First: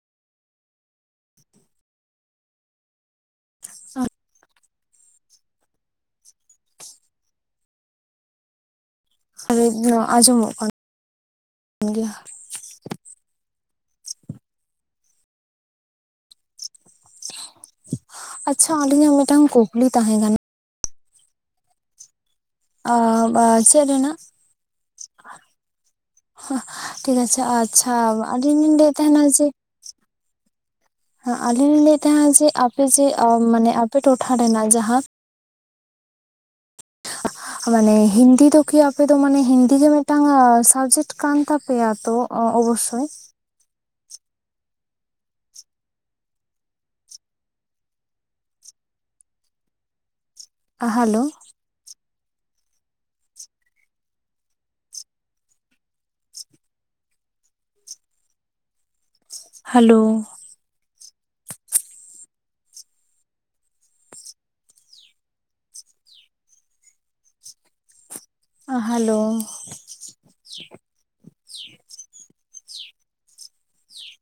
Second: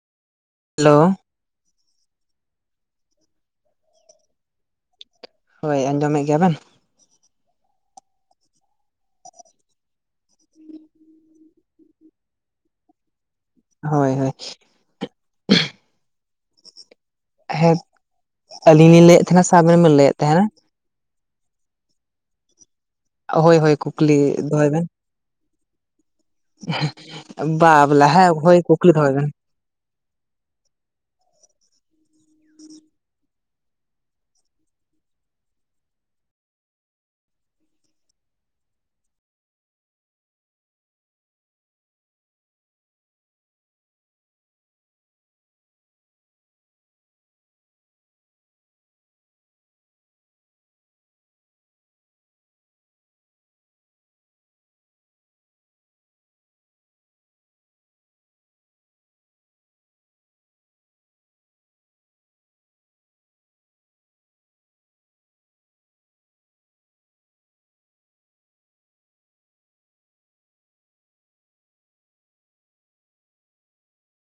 Hello. [inaudible] ᱦᱳᱭ ᱟᱸᱡᱚᱢᱮᱫ ᱜᱮᱭᱟ ᱵᱮᱱ? [inaudible] ᱟᱸᱡᱚᱢᱚᱜ ᱠᱟᱱ ᱜᱮᱭᱟ᱾ ᱦᱳᱭ -ᱦᱳᱭ ᱥ-ᱩ-ᱜ ᱾ ᱦᱮᱸᱴ ᱟᱪᱪᱷᱟ ᱟᱹᱞᱤᱧ ᱞᱤᱧ ᱟᱹᱞᱤᱧᱟᱜ ᱞᱟᱹᱭᱮᱫ ᱛᱟᱦᱮᱱᱟ ᱢᱤᱫᱴᱟᱝ ᱥᱮ ᱟᱵᱮᱱ ᱠᱩᱠᱞᱤ ᱵᱮᱱ ᱞᱟᱹᱭᱮᱫ ᱛᱟᱦᱮᱸ ᱠᱟᱱᱟ ᱛᱟᱦᱮᱱᱟ? ᱟᱣ-ᱵᱟ ᱦᱳᱭ ᱦᱳᱭ ᱥᱮᱫ ᱠᱩᱠᱞᱤ ᱨᱮᱱᱟᱜ [inaudible] ᱫᱚᱦᱚᱭ ᱾ ᱷᱟᱦ-ᱥ-ᱟᱜ ᱴᱷᱤᱠ ᱟᱪᱷᱮ ᱵᱮᱱ ᱵᱟ ᱟᱪ-ᱪᱷᱟ ᱵᱚᱞᱮ ᱦᱮᱸ ᱦᱳᱭ ᱟᱹᱞᱤᱧ ᱞᱤᱧ ᱠᱩᱠᱞᱤ ᱞᱟᱹᱭᱮᱫ ᱫᱚᱦᱚᱭ ᱵᱮᱱ ᱛᱟᱦᱮᱱᱟ ᱡᱮ ᱟᱸ ᱟᱞᱤᱧ ᱞᱤᱧ ᱞᱟᱹᱭᱮᱫ ᱛᱟᱦᱮᱸᱱᱟ ᱡᱮ ᱟᱯᱮ ᱡᱮ ᱢᱟᱱᱮ ᱟᱯᱮ ᱴᱚᱴᱷᱟ ᱨᱮᱱᱟᱜ ᱡᱟᱦᱟᱸ ᱪᱷᱟ-ᱦᱟᱜ-ᱟ ᱾ [unintelligible] ᱢᱟᱱᱮ ᱦᱤᱱᱫᱤ ᱫᱚᱠᱤ ᱟᱯᱮ ᱫᱚ ᱢᱟᱱᱮ ᱦᱤᱱᱫᱤ ᱜᱮ ᱢᱤᱫᱴᱟᱝ ᱥᱟᱵᱽᱡᱮᱠᱴ ᱠᱟᱱ ᱛᱟᱯᱮᱭᱟ ᱛᱚ? ᱚ ᱚᱵᱚᱥ-ᱥᱚᱭ ᱾ ᱟᱦᱟᱞᱳ ᱾ ᱦᱮᱞᱳ ᱾ ᱟᱦᱟᱞᱳ ᱾